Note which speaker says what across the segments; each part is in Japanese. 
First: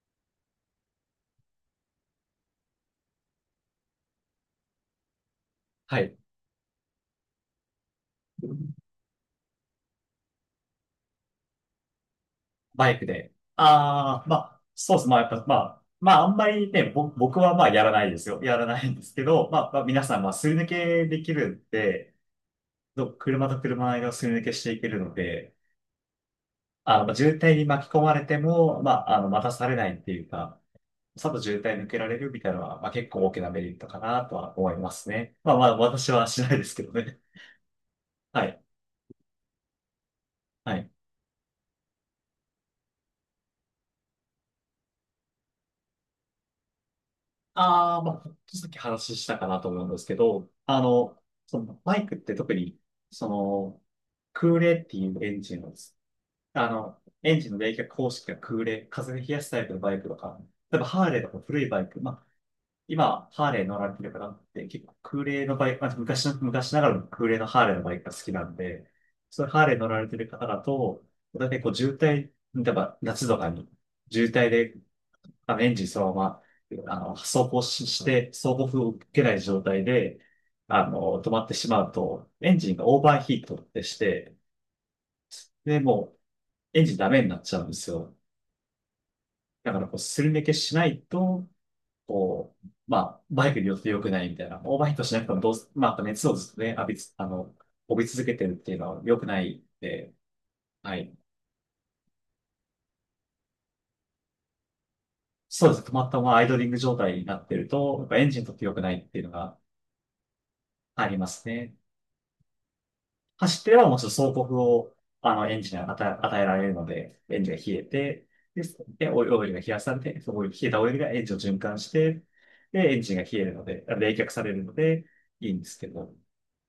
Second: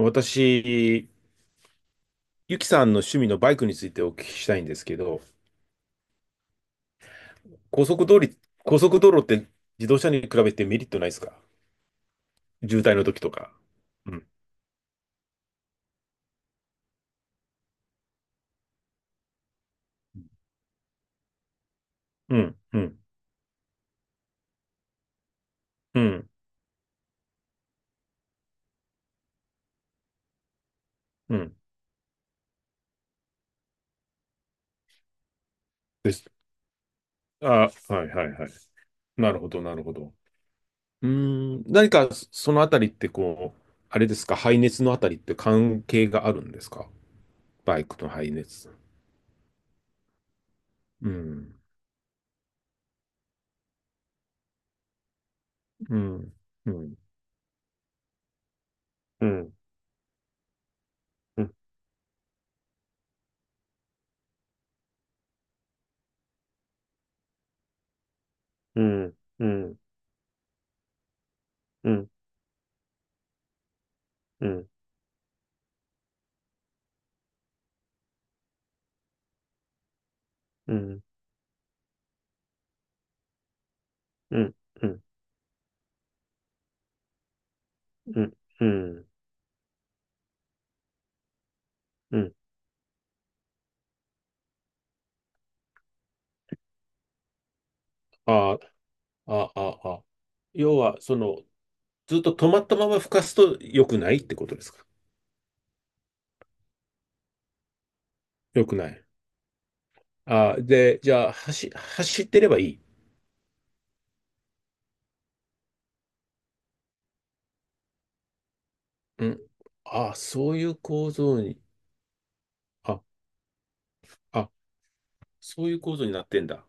Speaker 1: 私、ゆきさんの趣味のバイクについてお聞きしたいんですけど、
Speaker 2: はい。
Speaker 1: 高速道路、高速道路って自動車に比べてメリットないですか？渋
Speaker 2: バ
Speaker 1: 滞
Speaker 2: イ
Speaker 1: の
Speaker 2: ク
Speaker 1: 時と
Speaker 2: で。
Speaker 1: か。う
Speaker 2: あ
Speaker 1: ん、
Speaker 2: あ、まあ、そうです。まあ、やっぱ、まあ、あんまりね、僕はまあ、やらないですよ。やらないんですけど、まあ、皆さん、まあ、すり抜けできるんで、
Speaker 1: うん、うん、
Speaker 2: 車と車の間をすり抜けしていけるので、
Speaker 1: うん、
Speaker 2: まあ渋滞に巻き込まれても、まあ、待たされないっていうか、さっ
Speaker 1: う
Speaker 2: と
Speaker 1: ん。
Speaker 2: 渋滞抜けられるみたいなのは、まあ、結構大きなメリットかなとは思いますね。まあまあ、私
Speaker 1: で
Speaker 2: は
Speaker 1: す。
Speaker 2: しないですけどね。
Speaker 1: あ、はい、はい、
Speaker 2: は
Speaker 1: はい。
Speaker 2: い。
Speaker 1: なるほど、なるほど。
Speaker 2: はい。
Speaker 1: そのあたりってこう、あれですか、排熱のあたりって関係があるんですか？バイ
Speaker 2: ああ、
Speaker 1: クの
Speaker 2: まあ、ほ
Speaker 1: 排
Speaker 2: んとさっ
Speaker 1: 熱。
Speaker 2: き話したかなと思うんですけど、
Speaker 1: うん、
Speaker 2: そのバイクって特に、その、空冷っていうエンジンを
Speaker 1: うん、うん、
Speaker 2: エンジンの冷却方式が空冷、風で
Speaker 1: う
Speaker 2: 冷やす
Speaker 1: ん、
Speaker 2: タイプのバイクとか、例えばハーレーとか
Speaker 1: うん、
Speaker 2: 古いバイク、まあ、今、ハーレー乗られてる方って結構空冷のバイク、まあ、昔ながらの空冷のハーレーのバイクが好きなん
Speaker 1: う
Speaker 2: で、
Speaker 1: ん、
Speaker 2: そう
Speaker 1: う
Speaker 2: いうハーレー
Speaker 1: ん、
Speaker 2: 乗られてる方だと、だいたいこう
Speaker 1: う
Speaker 2: 渋
Speaker 1: ん、
Speaker 2: 滞、例えば夏とかに渋
Speaker 1: う
Speaker 2: 滞
Speaker 1: ん、
Speaker 2: でエンジンそのまま、走行し、して、走行風を受けない状態で、
Speaker 1: うん、
Speaker 2: 止まってしまうと、エンジンがオーバーヒートってして、
Speaker 1: うん。うん
Speaker 2: で、もう、エンジンダメになっちゃうんですよ。
Speaker 1: うん、うん、
Speaker 2: だから、こう、すり抜けしないと、
Speaker 1: うん。
Speaker 2: こう、まあ、バイクによって良くないみたいな、オーバーヒートしなくてもどうす、まあ、あと熱をずっとね、浴びつ、帯び続けてるっ
Speaker 1: あ
Speaker 2: ていうのは良く
Speaker 1: あ、
Speaker 2: な
Speaker 1: あ
Speaker 2: いん
Speaker 1: あ、あ、
Speaker 2: で、
Speaker 1: 要
Speaker 2: は
Speaker 1: は、
Speaker 2: い。
Speaker 1: その、ずっと止まったまま吹かすと良くないってことですか？
Speaker 2: そうですね。止まったままアイドリング状態になってると、やっぱエンジンにとって
Speaker 1: 良
Speaker 2: 良
Speaker 1: く
Speaker 2: く
Speaker 1: な
Speaker 2: ない
Speaker 1: い。
Speaker 2: っていうのが
Speaker 1: ああ、で、
Speaker 2: あ
Speaker 1: じ
Speaker 2: りま
Speaker 1: ゃあ、
Speaker 2: す
Speaker 1: 走、
Speaker 2: ね。
Speaker 1: 走ってればいい。
Speaker 2: 走ってればもうちょっと総国を、エンジンに与えられるので、エンジンが冷えて、で、で、オ
Speaker 1: う
Speaker 2: イ
Speaker 1: ん。
Speaker 2: オイルが冷やされ
Speaker 1: ああ、
Speaker 2: て、そこに
Speaker 1: そうい
Speaker 2: 冷え
Speaker 1: う
Speaker 2: たオイルが
Speaker 1: 構
Speaker 2: エンジンを
Speaker 1: 造
Speaker 2: 循
Speaker 1: に、
Speaker 2: 環して、で、エ
Speaker 1: あ、
Speaker 2: ンジンが冷えるので、冷却さ
Speaker 1: あ、
Speaker 2: れるので、いいんで
Speaker 1: そうい
Speaker 2: す
Speaker 1: う
Speaker 2: け
Speaker 1: 構造に
Speaker 2: ど、
Speaker 1: なってんだ。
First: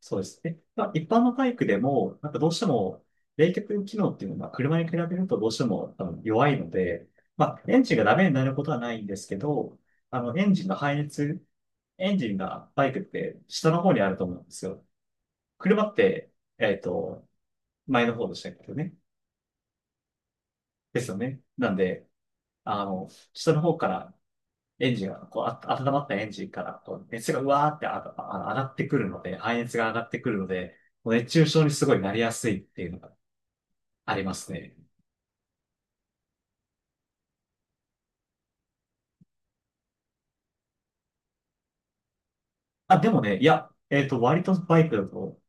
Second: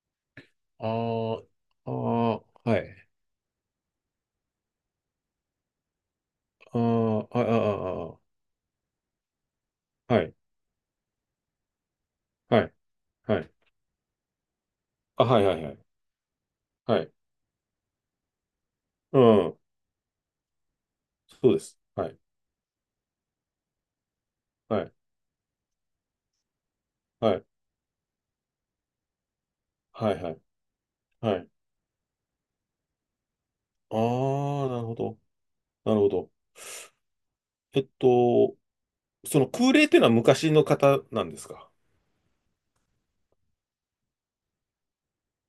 Speaker 2: そうですね。まあ、一般の
Speaker 1: あ
Speaker 2: バイクで
Speaker 1: あ、あ
Speaker 2: も、なんかどうして
Speaker 1: あ、は
Speaker 2: も、
Speaker 1: い。
Speaker 2: 冷却機能っていうのは、車に比べるとどうしても弱いので、
Speaker 1: ああ、あ
Speaker 2: まあ、エンジンが
Speaker 1: あ、
Speaker 2: ダ
Speaker 1: あ
Speaker 2: メになることはないんですけど、
Speaker 1: あ、はい、
Speaker 2: エンジンの排熱、エンジン
Speaker 1: は
Speaker 2: が
Speaker 1: い、
Speaker 2: バイクって
Speaker 1: はい。
Speaker 2: 下の方にあると思うんですよ。
Speaker 1: あ、はい、はい、はい。
Speaker 2: 車って、えっ
Speaker 1: はい。
Speaker 2: と、前の方でしたけどね。
Speaker 1: うん。
Speaker 2: ですよね。
Speaker 1: そうで
Speaker 2: なん
Speaker 1: す。
Speaker 2: で、
Speaker 1: はい、
Speaker 2: 下の方から
Speaker 1: は
Speaker 2: エ
Speaker 1: い、
Speaker 2: ンジンが、こう、温まったエンジンから、こう、
Speaker 1: は
Speaker 2: 熱が
Speaker 1: い、
Speaker 2: うわーって上がってくるので、排熱が上がっ
Speaker 1: は
Speaker 2: て
Speaker 1: い、
Speaker 2: く
Speaker 1: は
Speaker 2: る
Speaker 1: い。
Speaker 2: ので、もう熱
Speaker 1: は
Speaker 2: 中
Speaker 1: い。
Speaker 2: 症にすごいなりやすいっていうのが
Speaker 1: あ
Speaker 2: あります
Speaker 1: あ、
Speaker 2: ね。
Speaker 1: なるほど。なるほど。えっと、その空冷っていうのは昔の方なんですか？
Speaker 2: あ、でもね、いや、割とバイクだと、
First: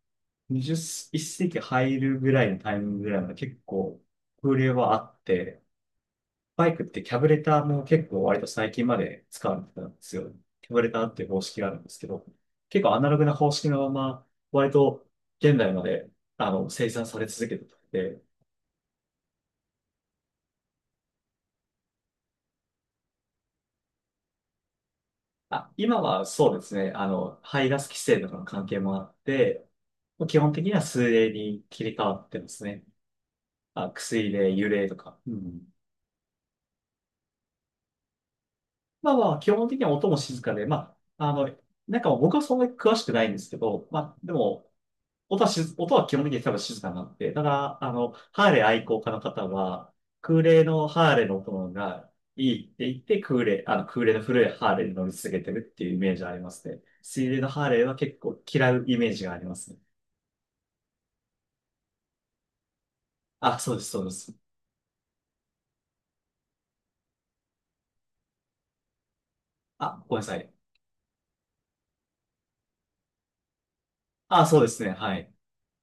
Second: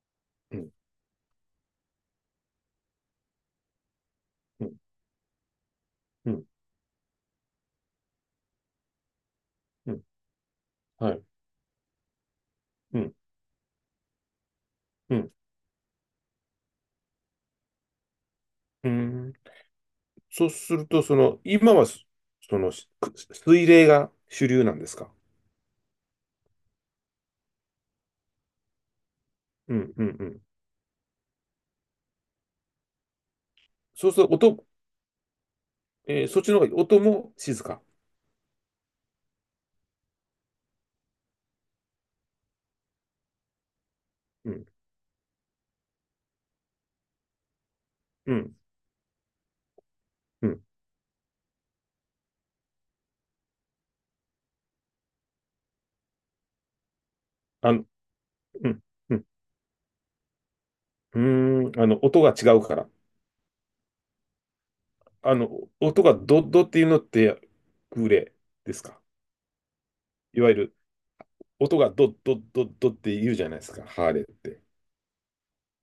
Speaker 1: うん、
Speaker 2: 21世紀入るぐらいのタイミングぐらいまで結構、風
Speaker 1: うん、
Speaker 2: 量はあって、
Speaker 1: うん、
Speaker 2: バイクってキャブレターも結構割と最近まで使われてたん
Speaker 1: う
Speaker 2: で
Speaker 1: ん、
Speaker 2: すよ。キャブレターっ
Speaker 1: はい、
Speaker 2: ていう方式があるんですけど、結構ア
Speaker 1: う
Speaker 2: ナ
Speaker 1: ん、
Speaker 2: ログな方式のまま、割と
Speaker 1: うん、
Speaker 2: 現代まで、生産され続けてて、
Speaker 1: うん。そうすると、その、今はそ、その、しく水冷が主流なんですか？
Speaker 2: あ、今はそうですね、排ガス規制とかの関係もあって、
Speaker 1: うん、うん、う
Speaker 2: 基
Speaker 1: ん。
Speaker 2: 本的には数例に切り替わってますね。あ、
Speaker 1: そうする
Speaker 2: 薬
Speaker 1: と、
Speaker 2: 例、
Speaker 1: 音、
Speaker 2: 油例とか。うん。
Speaker 1: えーそっちの方が音も静か。
Speaker 2: まあまあ、基本的には音も静かで、まあ、なんか僕はそんなに詳しくないんですけど、まあ、で
Speaker 1: うん、
Speaker 2: も、音は基本的に多分静かになって、だから、
Speaker 1: う
Speaker 2: ハー
Speaker 1: ん、
Speaker 2: レー愛好家の方は、空
Speaker 1: うん。
Speaker 2: 冷のハーレーの音がいいって言って、空冷、空冷の古いハーレーに乗り続けてるっていうイメージありますね。水冷のハー
Speaker 1: あ
Speaker 2: レ
Speaker 1: の、
Speaker 2: ーは結構
Speaker 1: う
Speaker 2: 嫌
Speaker 1: ん、
Speaker 2: うイメー
Speaker 1: うん、
Speaker 2: ジがありますね。
Speaker 1: うーん、あの、音が違うから。
Speaker 2: あ、そうです、そうです。
Speaker 1: あの、音がドッドっていうのって、空冷ですか？
Speaker 2: あ、ごめんなさ
Speaker 1: いわ
Speaker 2: い。
Speaker 1: ゆる、音がドッドッドッドッって言うじゃないですか、ハーレーっ
Speaker 2: あ、そう
Speaker 1: て。
Speaker 2: ですね、はい。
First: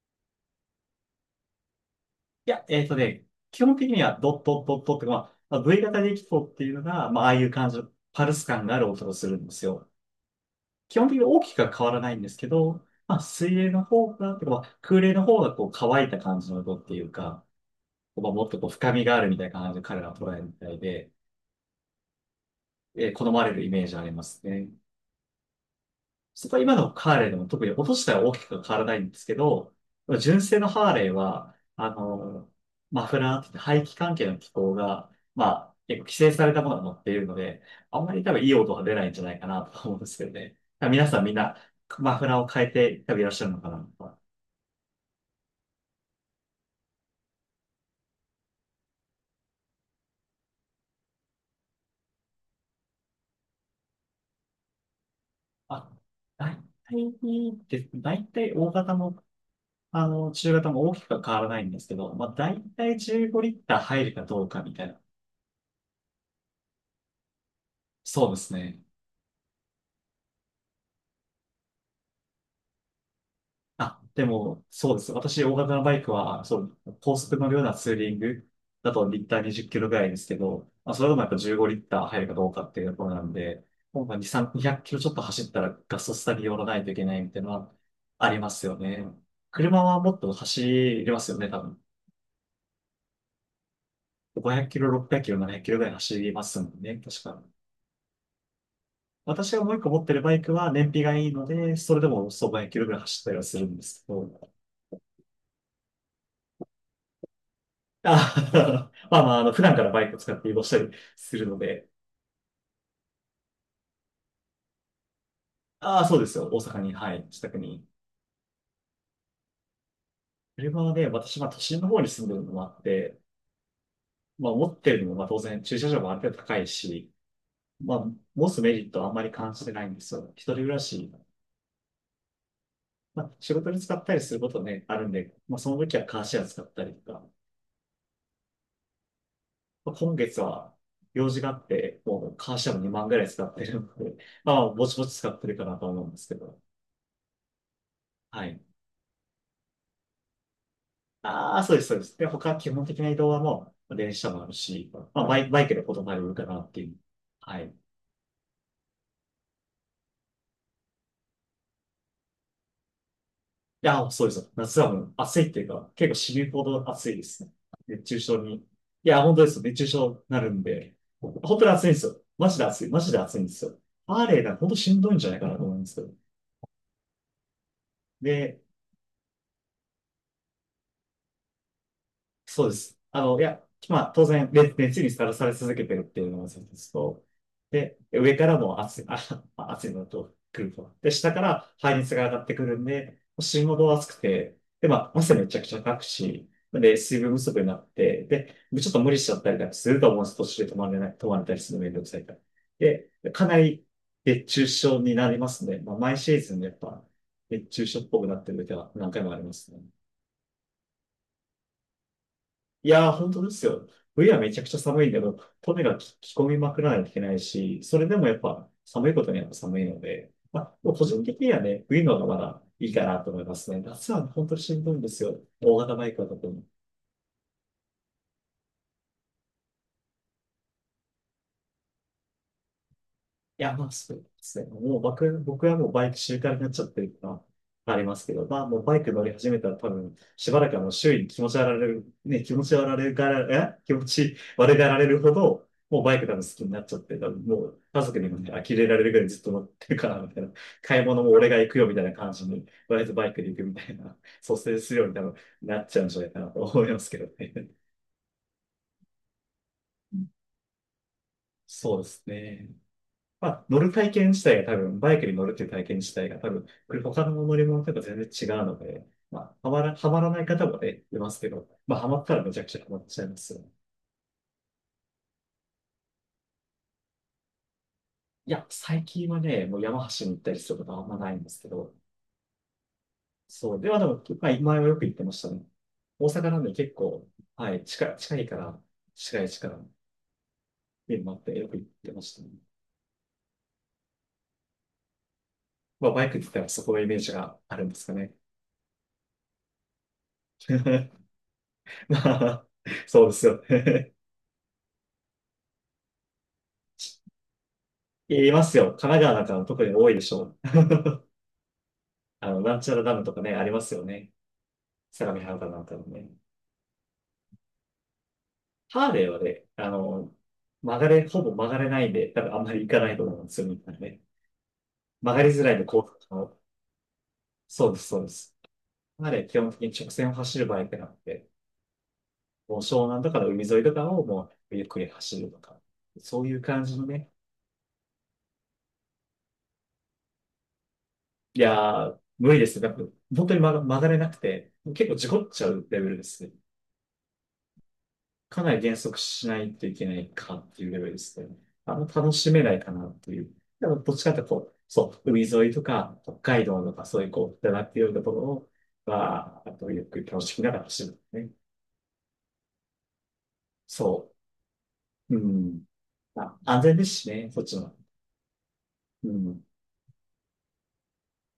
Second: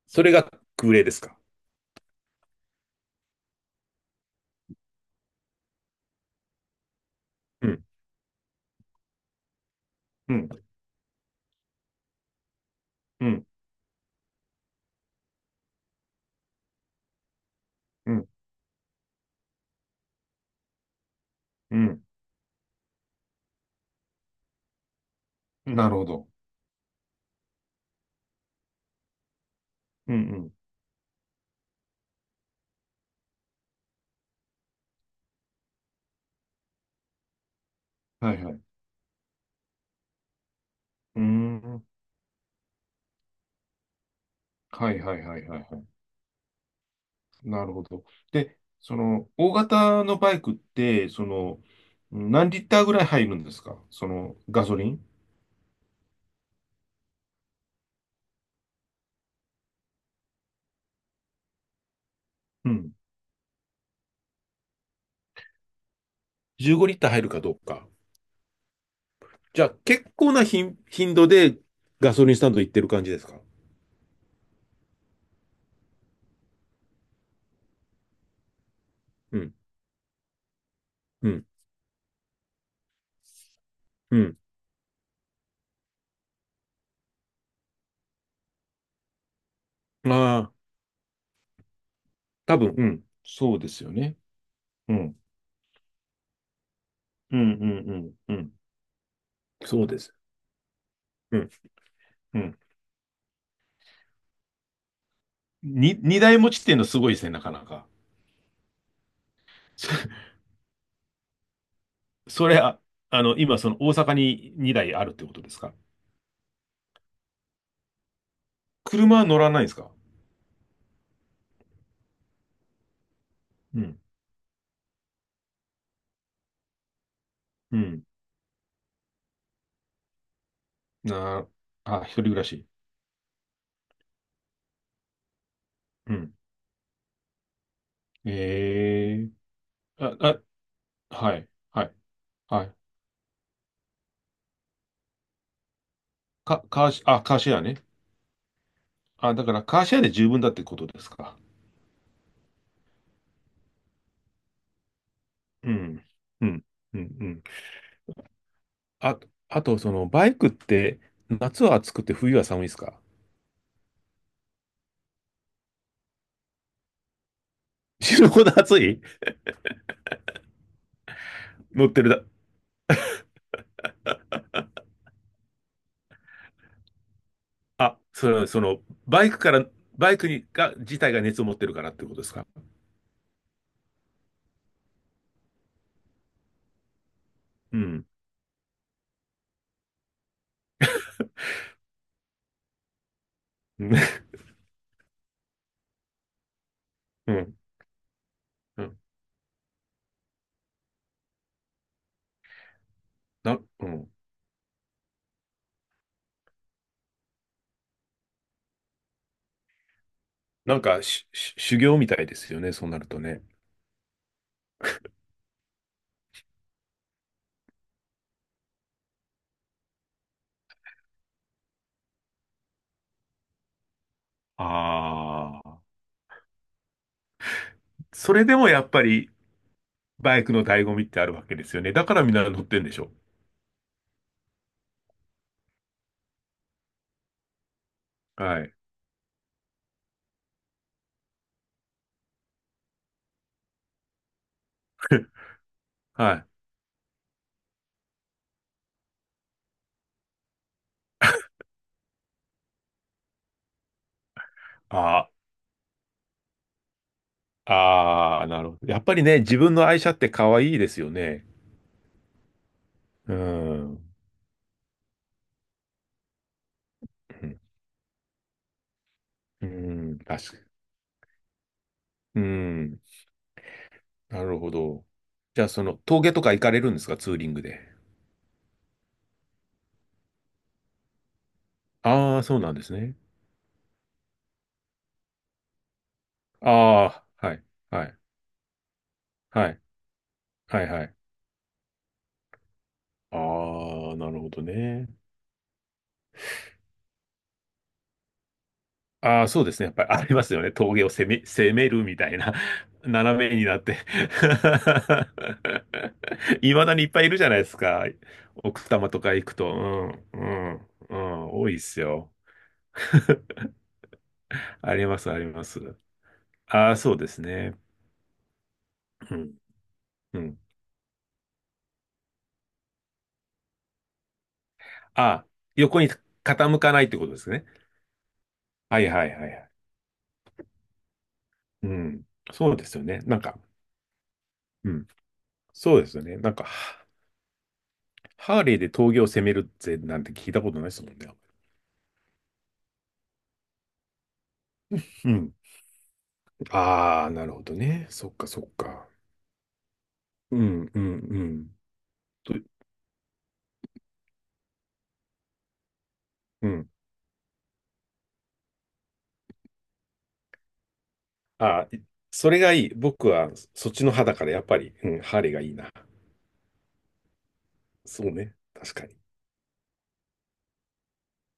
Speaker 1: それが空冷ですか。
Speaker 2: いや、基本的にはドットドットって、まあ、 V 型でキフォっていうのが、まあ、ああいう
Speaker 1: う
Speaker 2: 感じ
Speaker 1: ん、
Speaker 2: のパルス感がある音をするんですよ。
Speaker 1: うん、
Speaker 2: 基本的に大きくは変わらないんですけど、まあ、
Speaker 1: うん、
Speaker 2: 水泳の方が、とかまあ空冷の方がこう乾いた感じの音っていうか、
Speaker 1: うん。
Speaker 2: まあ、もっとこう深みがあるみたいな感じで彼らは捉えるみたいで、
Speaker 1: うん、
Speaker 2: 好まれるイメージありますね。
Speaker 1: なるほど。
Speaker 2: そこは今のハーレーでも特に音自体は大きくは変わらないんですけど、
Speaker 1: うん、う
Speaker 2: 純
Speaker 1: ん。
Speaker 2: 正のハーレーは、マフラーって言って排気関係の機構が、まあ、結構規制されたものが乗っているので、あんまり多
Speaker 1: は
Speaker 2: 分
Speaker 1: い
Speaker 2: い
Speaker 1: はい。
Speaker 2: い
Speaker 1: う
Speaker 2: 音は出ないんじゃないかなと思うんですけどね。皆さ
Speaker 1: ー
Speaker 2: んみんな
Speaker 1: ん。
Speaker 2: マフラーを変えて多分いらっしゃるのかなと。
Speaker 1: はいはいはいはいはい。なるほど。で、その、大型のバイクって、その、何リッターぐらい入るんですか？その、ガソリン。
Speaker 2: あ、大体大体大型も、中型も大きくは変わらないんですけど、まあ、大
Speaker 1: うん。
Speaker 2: 体15リッター入るかどうかみたいな。
Speaker 1: 15リッター入るかどうか。
Speaker 2: そうですね。
Speaker 1: じゃあ結構な頻度でガソリンスタンド行ってる感じですか。
Speaker 2: あ、でも、そうです。私、大型のバイクは、そう、高速乗るようなツーリングだとリッタ
Speaker 1: う
Speaker 2: ー
Speaker 1: ん、
Speaker 2: 20キロぐらいですけど、まあ、それでもや
Speaker 1: う
Speaker 2: っぱ
Speaker 1: ん、
Speaker 2: 15リッター入るかどうかっていうところなんで、もうまあ
Speaker 1: う
Speaker 2: 2、
Speaker 1: ん。
Speaker 2: 3、0 0キロちょっと走ったらガソスタに寄らないといけないみたいなのはありますよね。車はもっと
Speaker 1: ああ、
Speaker 2: 走りますよね、多分。
Speaker 1: 多分、うん。そうですよね。
Speaker 2: 500キロ、
Speaker 1: う
Speaker 2: 600
Speaker 1: ん。
Speaker 2: キロ、700キロぐらい走りますもんね、確
Speaker 1: う
Speaker 2: か。
Speaker 1: んうんうんうん。
Speaker 2: 私がもう一
Speaker 1: そう
Speaker 2: 個
Speaker 1: で
Speaker 2: 持って
Speaker 1: す。
Speaker 2: るバイクは燃費がいい
Speaker 1: う
Speaker 2: の
Speaker 1: ん。
Speaker 2: で、それでも
Speaker 1: う
Speaker 2: そう
Speaker 1: ん。
Speaker 2: 500キロぐらい走ったりはするんですけど。
Speaker 1: に二台持ちっていうのすごいですね、なかなか。
Speaker 2: あ まあまあ、普段 か
Speaker 1: そ
Speaker 2: らバイク使って移動したりするので。
Speaker 1: それ、あ、あの、今、その大阪に二台あるってことですか？
Speaker 2: ああ、そうですよ。大阪に、はい、自宅に。
Speaker 1: 車は乗らないですか？
Speaker 2: 車はね、私、まあ都心の方に住んでるのもあって、
Speaker 1: うん。
Speaker 2: まあ持ってるのも、まあ当然駐車場もある程度高いし、
Speaker 1: う
Speaker 2: ま
Speaker 1: ん。
Speaker 2: あ、持つメリットはあんまり感じてないんですよ。一人暮らし、
Speaker 1: なあ、あ、一人暮らし。
Speaker 2: まあ仕事に使ったりすることね、あるんで、まあその時は
Speaker 1: う
Speaker 2: カー
Speaker 1: ん。
Speaker 2: シェア使ったりとか、
Speaker 1: ええ、
Speaker 2: 今
Speaker 1: あ、
Speaker 2: 月は
Speaker 1: あ、
Speaker 2: 用
Speaker 1: は
Speaker 2: 事が
Speaker 1: い、
Speaker 2: あっ
Speaker 1: はい、
Speaker 2: て、もうカー
Speaker 1: は
Speaker 2: シャ
Speaker 1: い。
Speaker 2: ム2万ぐらい使ってるので、まあ、ぼちぼち使ってるかなと思うんですけど。
Speaker 1: か、カーシ、あ、カーシェアね。
Speaker 2: はい。
Speaker 1: あ、だからカーシェアで十分だってことですか。
Speaker 2: ああ、そうです、そうです。で、他基本的な移動はもう、電車もあるし、まあ、バイ
Speaker 1: う
Speaker 2: クでほとん
Speaker 1: ん、
Speaker 2: ど歩るか
Speaker 1: う
Speaker 2: な
Speaker 1: ん、
Speaker 2: っていう。
Speaker 1: うん、うん。
Speaker 2: はい。い
Speaker 1: あ、あと、その、バイクって、夏は暑くて冬は寒いですか？
Speaker 2: や、そうです。夏はもう暑いっていうか、結構死ぬほど暑いですね。熱中
Speaker 1: 死ぬ
Speaker 2: 症
Speaker 1: ほど
Speaker 2: に。い
Speaker 1: 暑い。
Speaker 2: や、本当です。熱中症になるんで、本当に暑
Speaker 1: 乗
Speaker 2: いん
Speaker 1: っ
Speaker 2: で
Speaker 1: て
Speaker 2: す
Speaker 1: る
Speaker 2: よ。
Speaker 1: だ、
Speaker 2: マジで暑い。マジで暑いんですよ。アーレーなんか本当しんどいんじゃないかなと思うんですけど。
Speaker 1: あ、それは
Speaker 2: で、
Speaker 1: その、バイクから、バイクにが、自体が熱を持ってるからってことですか。
Speaker 2: そうです。いや、まあ、当然、熱にさらされ続けてるっていうのが一つと、
Speaker 1: う
Speaker 2: で、
Speaker 1: ん。
Speaker 2: 上からも熱い、あ、まあ熱いのと来ると。で、下から排熱が上がってくるんで、心臓 が熱く
Speaker 1: ね。
Speaker 2: て、で、まあ、汗めちゃくちゃかくし、で、水分
Speaker 1: う
Speaker 2: 不
Speaker 1: ん。
Speaker 2: 足になって、で、
Speaker 1: う
Speaker 2: ちょっ
Speaker 1: ん、
Speaker 2: と無理しちゃったりなんかすると思うんです。途中で止まれない、止まれたりするのめんどくさいから。で、かな
Speaker 1: な、
Speaker 2: り
Speaker 1: うん。
Speaker 2: 熱中症になりますね。まあ、毎シーズンやっぱ、熱中症っぽくなってる時は何回もありますね。
Speaker 1: し修行みたいですよね、そ
Speaker 2: い
Speaker 1: うなる
Speaker 2: やー、
Speaker 1: と
Speaker 2: 本当
Speaker 1: ね。
Speaker 2: ですよ。冬はめちゃくちゃ寒いけど、とにかく着込みまくらないといけないし、それでもやっぱ寒いことには寒いので、まあ、もう個人的にはね、冬の方がまだいいかなと思いますね。夏は本当にしんどいんですよ。
Speaker 1: あ
Speaker 2: 大
Speaker 1: あ。
Speaker 2: 型バイクは特に。
Speaker 1: それでもやっぱり、バイクの醍醐味ってあるわけですよね。だからみんな乗ってんでしょ。
Speaker 2: いや、まあそうですね。もう僕はもうバイク習慣になっちゃってるっていうのはありますけど、ま
Speaker 1: は
Speaker 2: あ
Speaker 1: い。
Speaker 2: もうバイク乗り始めたら多分、しばらくはもう周囲に気持ち悪がられる、ね、気持ち悪がられるから、気持ち悪がられる ほど、もうバイク多
Speaker 1: は
Speaker 2: 分
Speaker 1: い。
Speaker 2: 好きになっちゃって、多分もう家族にもね、呆れられるぐらいずっと乗ってるから、みたいな。買い物も俺が行くよみたいな感じに、割とバイクで行くみたいな、蘇生するように多
Speaker 1: あ
Speaker 2: 分なっちゃうんじゃないかなと思いますけどね。
Speaker 1: あ、ああ、なるほど。やっぱりね、自分の愛車って可愛いですよね。
Speaker 2: そうですね。
Speaker 1: う
Speaker 2: まあ、乗る
Speaker 1: ん。
Speaker 2: 体験自体が多分、バイクに乗るっていう体験自体が多分、これ他の
Speaker 1: う
Speaker 2: 乗
Speaker 1: ん。
Speaker 2: り物とか全然違うので、ま
Speaker 1: う
Speaker 2: あ、はまら、は
Speaker 1: ん、
Speaker 2: まらな
Speaker 1: 確
Speaker 2: い方
Speaker 1: か
Speaker 2: もね、いますけど、まあ、はまった
Speaker 1: に。
Speaker 2: ら
Speaker 1: う
Speaker 2: めちゃくちゃはま
Speaker 1: ん。
Speaker 2: っちゃいますよね。
Speaker 1: なるほど。じゃあ、その、峠とか行かれるんですか、ツーリングで。
Speaker 2: いや、最近はね、もう山橋に行ったりすることはあんまないんですけど、
Speaker 1: ああ、そうなんですね。
Speaker 2: そう、ではでも、まあ、前はよく行ってましたね。大阪なん
Speaker 1: あ
Speaker 2: で結構、
Speaker 1: あ、はい、
Speaker 2: はい、
Speaker 1: は
Speaker 2: 近い、
Speaker 1: い、
Speaker 2: 近いから、近い近
Speaker 1: は
Speaker 2: い、
Speaker 1: い、はい、はい。
Speaker 2: 見るもあってよく行ってましたね。
Speaker 1: ああ、なるほどね。
Speaker 2: まあ、バイクって言ったらそこのイメージがあるんですかね。
Speaker 1: ああ、そうですね。やっぱりありますよね。峠を 攻め、攻めるみ
Speaker 2: ま
Speaker 1: たいな、
Speaker 2: あ、そうです
Speaker 1: 斜め
Speaker 2: よ。
Speaker 1: になって。いまだにいっぱいいるじゃないですか。
Speaker 2: います
Speaker 1: 奥多
Speaker 2: よ。神
Speaker 1: 摩と
Speaker 2: 奈川
Speaker 1: か
Speaker 2: な
Speaker 1: 行
Speaker 2: んか
Speaker 1: く
Speaker 2: の
Speaker 1: と。
Speaker 2: 特に多いでし
Speaker 1: うん、
Speaker 2: ょ
Speaker 1: う
Speaker 2: う。
Speaker 1: ん、うん、多いっすよ。
Speaker 2: あの、なんちゃらダム とかね、ありますよね。
Speaker 1: あります、
Speaker 2: 相
Speaker 1: あ
Speaker 2: 模
Speaker 1: り
Speaker 2: 原
Speaker 1: ま
Speaker 2: かな
Speaker 1: す。
Speaker 2: んかのね。
Speaker 1: ああ、そうですね。
Speaker 2: ハーレー
Speaker 1: う
Speaker 2: は
Speaker 1: ん、
Speaker 2: ね、あの、
Speaker 1: うん。
Speaker 2: 曲がれ、ほぼ曲がれないんで、多分あんまり行かないと思うんですよ、みたいなね。曲が
Speaker 1: あ、
Speaker 2: りづらいの、
Speaker 1: 横に
Speaker 2: こう、あの
Speaker 1: 傾かないってことですね。
Speaker 2: そうです、そうです。
Speaker 1: はい
Speaker 2: ハ
Speaker 1: は
Speaker 2: ー
Speaker 1: いは
Speaker 2: レー
Speaker 1: いは
Speaker 2: 基本
Speaker 1: い。
Speaker 2: 的に直線を走るバイクなので、
Speaker 1: うん。そ
Speaker 2: も
Speaker 1: う
Speaker 2: う
Speaker 1: です
Speaker 2: 湘
Speaker 1: よね。
Speaker 2: 南と
Speaker 1: な
Speaker 2: か
Speaker 1: ん
Speaker 2: の
Speaker 1: か、
Speaker 2: 海沿いとかをもうゆっ
Speaker 1: う
Speaker 2: く
Speaker 1: ん。
Speaker 2: り走るとか、
Speaker 1: そうですよね。
Speaker 2: そう
Speaker 1: な
Speaker 2: い
Speaker 1: ん
Speaker 2: う
Speaker 1: か、
Speaker 2: 感じ
Speaker 1: ハ、
Speaker 2: のね。
Speaker 1: ハーレーで峠を攻めるぜなんて聞いたことないですもんね。
Speaker 2: いやー、無理ですね。なんか、本当に曲がれなくて、結構事
Speaker 1: う
Speaker 2: 故っ
Speaker 1: ん。
Speaker 2: ちゃうレベルですね。
Speaker 1: ああ、なるほどね。そっかそ
Speaker 2: か
Speaker 1: っ
Speaker 2: なり減
Speaker 1: か。
Speaker 2: 速しないといけないか
Speaker 1: う
Speaker 2: ってい
Speaker 1: ん
Speaker 2: うレ
Speaker 1: う
Speaker 2: ベル
Speaker 1: ん
Speaker 2: です
Speaker 1: う
Speaker 2: ね。
Speaker 1: ん。
Speaker 2: あの楽し
Speaker 1: と、
Speaker 2: めないかなっていう。でも、どっちかっていうとこう、そう、海沿いとか、北海
Speaker 1: う
Speaker 2: 道
Speaker 1: ん。
Speaker 2: とか、そういうこう、だなっていうところを、まあ、あと、ゆっくり楽しみながら走るね。
Speaker 1: あー、い、それがいい。僕はそっちの
Speaker 2: そ
Speaker 1: 派だからやっぱり、うん、
Speaker 2: う。
Speaker 1: ハ
Speaker 2: う
Speaker 1: ーレーがいい
Speaker 2: ん。
Speaker 1: な。
Speaker 2: まあ、安全ですしね、そっちの。
Speaker 1: そうね。確かに。
Speaker 2: うん。